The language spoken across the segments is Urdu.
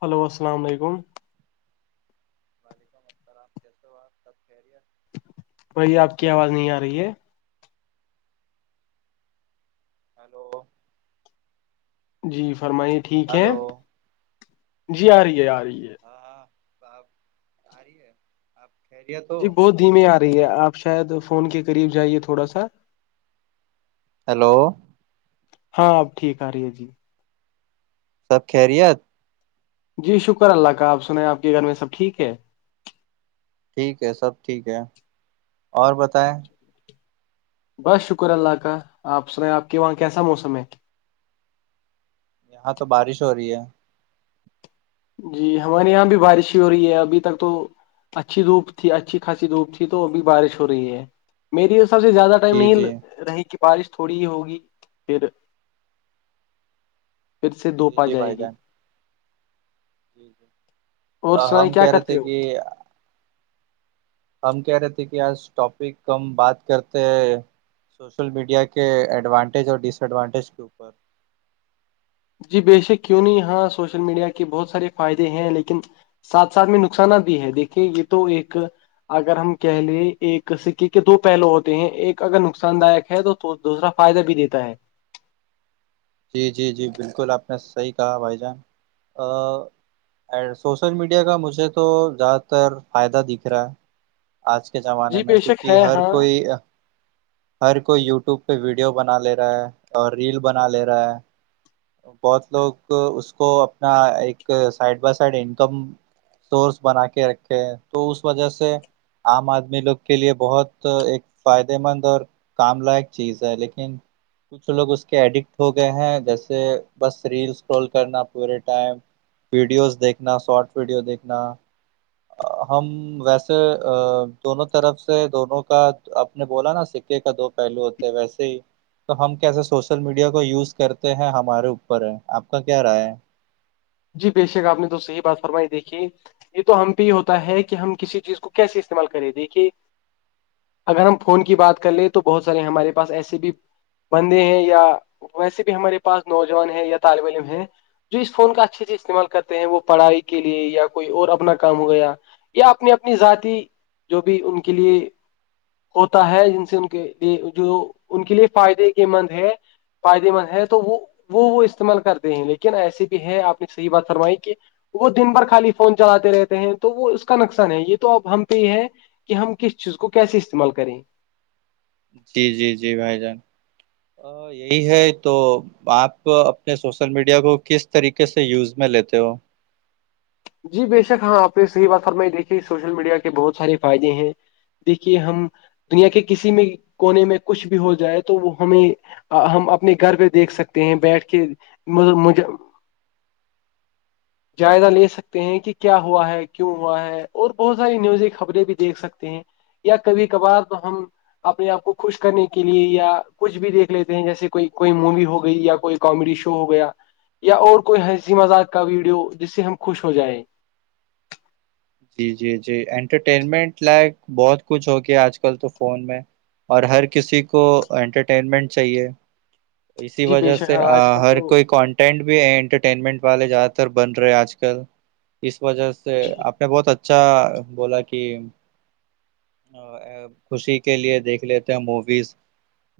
ہیلو السلام علیکم وعلیکم السلام کیسے ہو آپ سب خیریت [inaudible] بھائی آپ کی آواز نہیں آ رہی ہے ہیلو جی فرمائیے ٹھیک ہے جی آ رہی ہے آ رہی ہے ہاں ہاں صاحب آ رہی ہے آپ خیریت ہو جی بہت دھیممی آ رہی ہے آپ شاید فون کے قریب جائیے تھوڑا سا ہیلو ہاں اب ٹھیک آ رہی ہے جی سب خیریت جی شکر اللہ کا آپ سنیں آپ کے گھر میں سب ٹھیک ہے ٹھیک ہے سب ٹھیک ہے اور بتائیں بس شکر اللہ کا آپ سنیں آپ کے وہاں کیسا موسم ہے یہاں تو بارش ہو رہی ہے جی ہمارے یہاں بھی بارش ہی ہو رہی ہے ابھی تک تو اچھی دھوپ تھی اچھی خاصسی دھوپ تھی تو بھی بارش ہو رہی ہے میری حساب سے زیادہ ٹائم جی نہیں جی رہی کہ بارش تھوڑی ہی ہوگی پھر پھر سے جی دھوپ آ جائے گی اور آ ہم سنائی کیا کہہ رہے کرتے تھے ہو کہ ہم کہہ رہے تھے کہ آج ٹاپک کم بات کرتے ہیں سوشل میڈیا کے ایڈوانٹیج اور ڈس ایڈوانٹیج کے اوپر جی بے شک کیوں نہیں یہاں سوشل میڈیا کے بہت سارے فائدے ہیں لیکن ساتھ ساتھ میں نقصانات بھی ہے دیکھیے یہ تو ایک اگر ہم کہہ لیں ایک سکے کے دو پہلو ہوتے ہیں ایک اگر نقصان داک ہے تو تو دوسرا فائدہ بھی دیتا ہے جی جی جی بالکل آپ نے صحیح کہا بھائی جان ا سوشل میڈیا کا مجھے تو زیادہ تر فائدہ دکھ رہا ہے آج کے زمانے جی میں بے شک کیونکہ ہے ہر ہاں کوئی ہر کوئی یوٹیوب پہ ویڈیو بنا لے رہا ہے اور ریل بنا لے رہا ہے بہت لوگ اس کو اپنا ایک side by side income source بنا کے رکھے تو اس وجہ سے عام آدمی لوگ کے لیے بہت ایک فائدے مند اور کام لائق چیز ہے لیکن کچھ لوگ اس کے ایڈکٹ ہو گئے ہیں جیسے بس ریلس سکرول کرنا پورے ٹائم ویڈیوز دیکھنا شارٹ ویڈیو دیکھنا ہم ویسے دونوں طرف سے دونوں کا اپ نے بولا نا سکے کا دو پہلو ہوتے ویسے ہی تو ہم کیسے سوشل میڈیا کو کو یوز کرتے ہیں ہمارے اوپر ہے آپ کا کیا رائے ہے جی بے شک آپ نے تو صحیح بات فرمائی دیکھی یہ تو ہم پہ ہی ہوتا ہے کہ ہم کسی چیز کو کیسے استعمال کرے دیک کہے اگر ہم فون کی بات کر لے تو بہت سارے ہمارے پاس ایسے بھی بندے ہیں یا ویسے بھی ہمارے پاس نوجوان ہیں یا طالب علم ہے جس فون کا اچھے استعمال کرتے ہیں وہ پڑھائی کے لیے یا کوئی اور اپنا کام وعیرہ یا اپنی اپنی ذاتی جو بھی ان کے لیے ہوتا ہے جن سے ان کے لیے جو ان کے لیے فائدے کے مند ہے فائدے مند ہے تو وہ وہ وہ استعمال کرتے ہیں لیکن ایسے بھی ہے آپ نے صحیح بات فرمائی کہ وہ دن بھر خالی فون چلاتے رہتے ہیں تو وہ اس کا نقسان ہے یہ تو اب ہم پہ ہی ہے کہ ہم کس چیز کو کیسے استعمال کریں جی جی جی بھائی جان یہی ہے تو آپ اپنے سوشل میڈیا کو کس طریقے سے یوز میں لیتے ہو جی بے شک ہاں آپ نے صحی بات کر میں دیکھیے سوشل میڈیا کے بہت سارے فائدے ہیں دیکھیے ہم دنیا کے کسی بھی کونے میں کچھ بھی ہو جائے تو وہ ہمیں ہم اپنے گھر پہ دیکھ سکتے ہیں بیٹھ کے مطلب جائزہ لے سکتے ہیں کہ کیا ہوا ہے کیوں ہوا ہے اور بہت ساری نیوزی خبریں بھی دیکھ سکتے ہیں یا کبھی کبھار تو ہم اپنے آپ کو خوش کرنے کے لیے یا کچھ بھی دیکھ لیتے ہیں جیسے کوئی کوئی مووی ہو گئی یا کوئی کامیڈی شو ہو گیا یا اور کوئی ہنسی مذاق کا ویڈیو جس سے ہم خوش ہو جائیں جی جی جی انٹرٹینمنٹ لائک بہت کچھ ہو گیا آج کل تو فون میں اور ہر کسی کو انٹرٹینمنٹ چاہیے اسی جی بے وجہ شک سے ہاں آج کل ہر تو کوئی کوان بھیٹرٹینمنٹ والے زیادہ تر بن رہے ہیں آج کل اس وجہ سے میں بہت اچھا بولا کہ خوشی کے لیے دیکھ لیتے ہیں موویز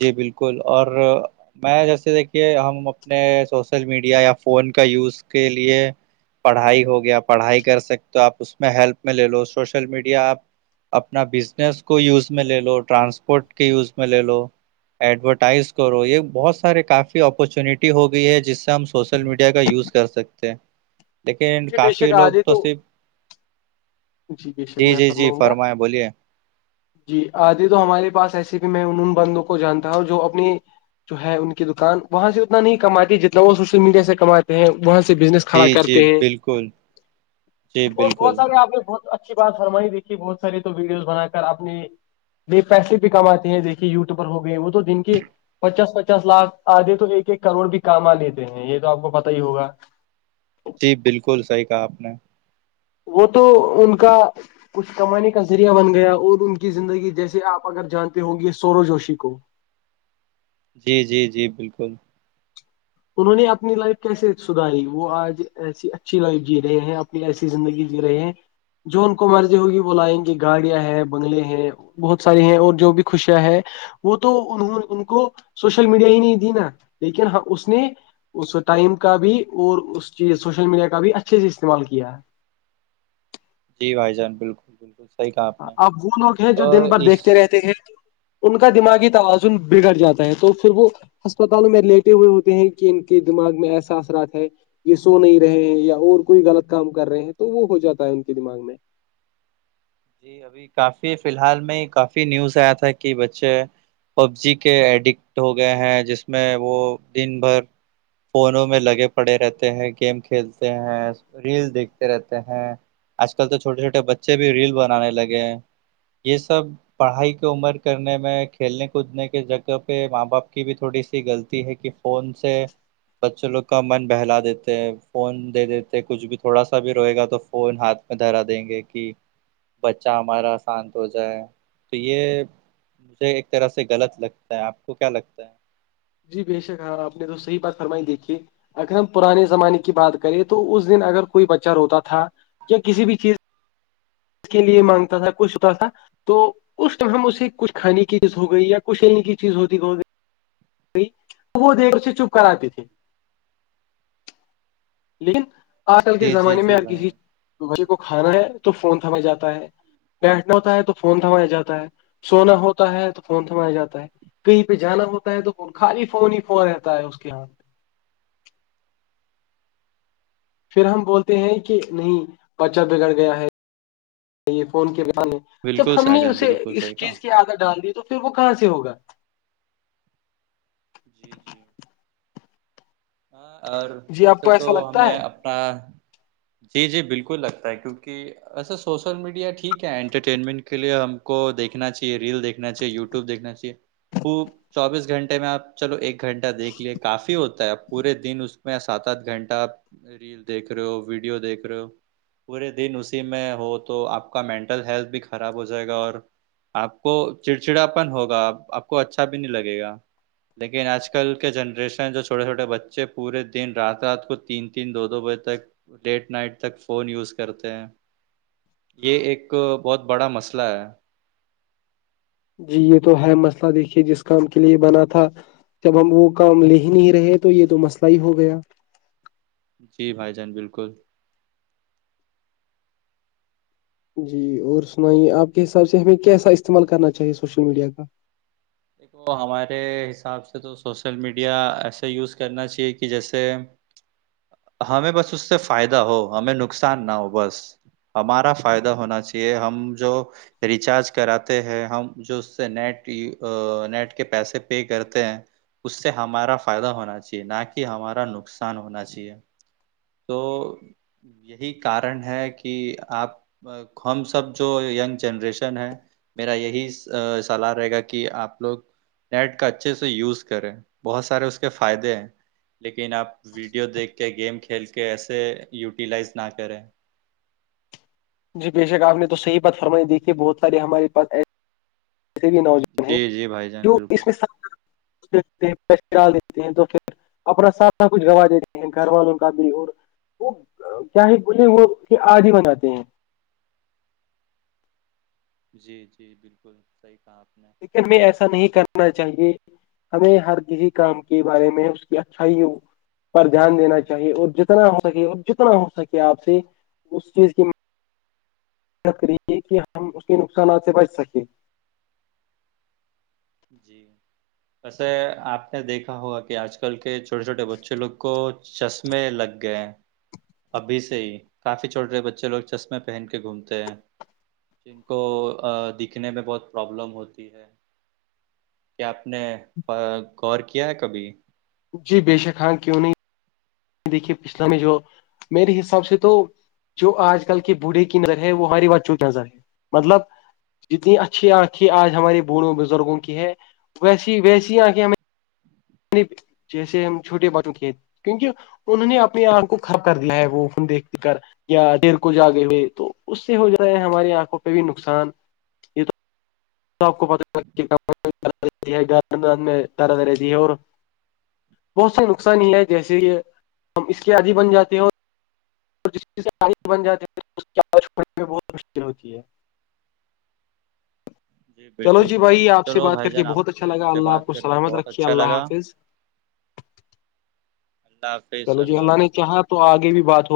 جی بالکل اور پایا جیسے دیکھیے ہم اپنے سوشل میڈیا یا فون کا یوز کے لیے پڑھائی ہو گیا پڑھائی کر سکتے آپ اس میں ہیلپ میں لے لو سوشل میڈیا آپ اپنا بزنس کو یوز میں لے لو ٹرانسپورٹ کے یوز میں لے لو ایڈورٹائز کرو یہ بہت سارے کافی اپارچونیٹی ہو گئی ہے جس سے ہم سوشل میڈیا کا یوز کر سکتے ہیں لیکن جی بے کافی شک لوگ تو آدتو صرف جی جی جی فرمائیں بولیے جی آدی تو ہمارے پاس ایسے بھی میں ان بندوں کو جانتا ہوں جو اپنی جو ہے ان کی دکان وہاں سے اتنا نہیں کماتی جتنا وہ سوشل میڈیا سے کماتی ہیں وہاں سے بزنس کھڑا جی جی کرتے ہیں بالکل جی اور بہت بالکل سارے آپ نے بہت اچھی بات فرمائی دیکھی بہت ساری تو ویڈیوز بنا کر اپنی پیسے بھی کماتے ہیں دیکھیے یوٹٹیوبر ہو گئے وہ تو دن کے پچاس پچاس لاکھ آدھے تو ایک ایک کروڑ بھی کام آ لیتے ہیں یہ تو آپ کو پتا ہی ہوگا جی بالکل صحیح کہا آپ نے وہ تو ان کا کچھ کمانے کا ذریعہ بن گیا اور ان کی زندگی جیسے آپ اگر جانتے ہ گے سورو جوشی کو جی جی جی بالکل انہوں نے اپنی لائف کیسے سدھاری وہ آج ایسی اچھی لائف جی رہے ہیں ایسی زندگی جی رہے ہیں جو ان کو مرضی ہوگی ب لائیں گے گاڑیاں ہیں بنگلے ہیں بہت ساری ہیں اور جو بھی خوشیاں ہیں وہ تو انہوں ان کو سوشل میڈیا ہی نہیں دی نا لیکن ہم اس نے اس ٹائم کا بھی اور اس چیز سوشل میڈیا کا بھی اچھے سے استعمال کیا ہے جی بھائی جان بالکل بالکل صحیح کہا آپ نے اب وہ لوگ ہیں جو آ، دن بھر اس دیکھتے رہتے ہیں ان کا دماغی توازن بگڑ جاتا ہے تو پھر وہ ہسپتالوں میں لیٹے ہوئے ہوتے ہیں کہ ان کے دماغ میں ایسا اثرات ہے یہ سو نہیں رہے ہیں یا اور کوئی غلط کام کر رہے ہیں تو وہ ہو جاتا ہے ان کے دماغ میں جی ابھی کافی فلحال میں کافی نیوز آیا تھا کہ بچے پب جی کے ایڈکٹ ہو گئے ہیں جس میں وہ دن بھر فونوں میں لگے پڑے رہتے ہیں گیم کھیلتے ہیں ریل دیکھتے رہتے ہیں آج کل تو چھوٹے چھوٹے بچے بھی ریل بنانے لگے یہ سب پڑھائی کی عمر کرنے میں کھیلنے کودنے کے جگہ پہ ماں باپ کی بھی تھوڑی سی غلطی ہے کہ کون سے بچوں لوگ کا من بہلا دیتے ہیں فون دے دیتے کچھ بھی تھوڑا سا بھی روے گا تو فون ہاتھ دہرا دیں گے کہ بچہ ہمارا شانت ہو جائے تو یہ مجھے ایک طرح سے غلط لگتا ہے آپ کو کیا لگتا ہے جی بے شک ہاں آپ نے تو صحیح بات فرمائی دیکھی اگر ہم پرانے زمانے کی بات کریں تو اس دن اگر کوئی بچہ روتا تھا کسی بھی چیز کے لیے مانگتا تھا کچھ ہوتا تھا تو اس ٹم اسے کچھ کھانے کی چیز ہو گئی یا دے نی کی چیز ہوتی وہ دےکےچپ کر آتے تھے لیکن آج کل کے جی جی زمانے میں جی اگر بھائی کسی بھائی بالکل کو کھانا ہے تو فون تھما جاتا ہے بیٹھنا ہوتا ہے تو فون تھمایا جاتا ہے سونا ہوتا ہے تو فون تھمایا جاتا ہے کہیں پہ جانا ہوتا ہے تو خالی فون ہی فون رہتا ہے اس کے ہاتھ پھر ہم بولتے ہیں کہ نہیں بچہ بگڑ گیا ہے یہ فون کے بنا نہیں جب بالکل ہم سائی نے جان اسے بالکل اس صحیح کہا چیز کے عادت ڈال دی تو پھر وہ کہاں سے ہوگا جی جی اور جی آپ ویسے کو تو ایسا لگتا ہمیں ہے اپنا جی جی بالکل لگتا ہے کیونکہ ویسے سوشل میڈیا ٹھیک ہے انٹرٹینمنٹ کے لیے ہم کو دیھکنا چاہیے ریل دیکھنا چاہیے یوٹیوب وب دیکھنا چاہیے وہ چوبیس گھنٹے میں آپ چلو ایک گھنٹہ دیکھ لیے کافی ہوتا ہے پورے دن اس اس میں سات آٹھ گھنٹہ ریل دیکھ رہے ہو ویڈیو دیکھ رہے ہو پورے دن اسی میں ہو تو آپ کا مینٹل ہیلتھ بھی خراب ہو جائے گا اور آپ کو چڑچڑاپن ہوگا آ آپ کو اچھا بھی نہیں لگے گا لیکن آج کل کے جنریشن چھوٹے چھوٹے بچے چبے پورے دن رات رات کو تین تین دو دو بجے تک لیٹ نائٹ تک فون یوز کرتے ہیں یہ ایک بہت بڑا مسئلہ ہے جی یہ تو ہے مسئلہ دیکھیے جس کام کے لیے یہ بنا تھا جب ہم وہ کام لے ہی نہیں رہے تو یہ تو مسئلہ ہی ہو گیا جی بھائی جان بالکل جی اور سنائیے آپ کے حساب سے ہمیں کیسا استعمال کرنا چاہیے سوشل میڈیا کا دیکھو ہمارے حساب سے تو سوشل میڈیا ایسے یوز کرنا چاہیے کہ جیسے ہمیں بس اس سے فائدہ ہو ہمیں نقصان نہ ہو بس ہمارا فائدہ ہونا چاہیے ہم جو ریچارج کراتے ہیں ہم جو اس سے نیٹ نیٹ کے پیسے پے کرتے ہیں اس سے ہمارا فائدہ ہونا چاہیے نہ کہ ہمارا نقصان ہونا چاہیے تو یہی کارن ہے کہ آپ ہم سب جو ینگ جنریشن ہے میرا یہی سلاح رہے گا کہ آپ لوگ نیٹ کا اچھے سے یوز کریں بہت سارے اس کے فائدے ہیں لیکن آپ ویڈیو دیکھ کے گیم کھیل کے ایسے یوٹیلائز نہ کریں جی بے شک آپ نے تو صحیح بات فرمائی دییکھی ہے بہت سارے ہمارے پاس ایسے بھی نوجوان ہیں جی جی بھائی جو جان اس بالکل میں [unintelligible] اپنا سارا کچھ گنوا دیتے ہیں گھر والوں کا بھی وہ کیا ہے بولے وہ کہ آد ہی بناتے ہیں جی [inaudible] لن میں ایسا نہیں کرنا چاہیے ہمیں ہر کسی کام کے بارے میں اس کی اچھائی ہو پر دھیان دینا چاہیے اور جتنا ہو سکے اور جتنا ہو سکے آپ سے اس چیز کی کری ہے کہ ہم اس کے نقصانات سے بچ سکیں [inaudible] ویسے آپ نے دیکھا ہوگا کہ آج کل کے چھوٹے چھوٹے بچے لوگ کو چشمے لگ گئے ابھی سے ہی کافی چھوٹے بچے لوگ چشمے پہن کے گھومتے ہیں جن کو دکھنے میں بہت پرابلم ہوتی ہے کیا آپ نے غور کیا ہے کبھی جی بے شک ہاں کیوں نہیں دیکھیے پچھلاام میں جو میرے حساب سے تو جو آج کل کے بوڑھے کی نظر ہے وہ ہماری ب چوں کی نظر ہے مطلب جتنی اچھی آنکھیں آج ہمارے بوڑھوں بزرگوں کی ہے ویسی ویسی آنکھیں ہمیں جیسے ہم چھوٹے بچوں کے کیونکہ انہوں نے اپنی آنکھ کو کھپ کر دیا ہے وہ دیکھ کر یا دیر کو جاگے ہوئے تو اس سے ہو جائے ہے ہماری آنکھوں پہ بھی نقصان سب کو [unintelligible] بہت سے نقصان ہی ہے جیسے یہ ہم اس کے عدی بن جاتے ہیں اور جس چیز سے پانی بن جاتے ہیں اس کی آوازنے بہت مشکل ہوتی ہے چلو بالکل جی جان بھائی آپ سے چلو بات کر بھائی کے جان آپ بہت اچھا سے لگا مجھے اللہ آپ بات کو کر کے سلامت بہت رکھیے اچھا اللہ لگا حافظ اللہ حافظ چلو جی اللہ الہا نے حافظ چا تو آگے بھی بات ہو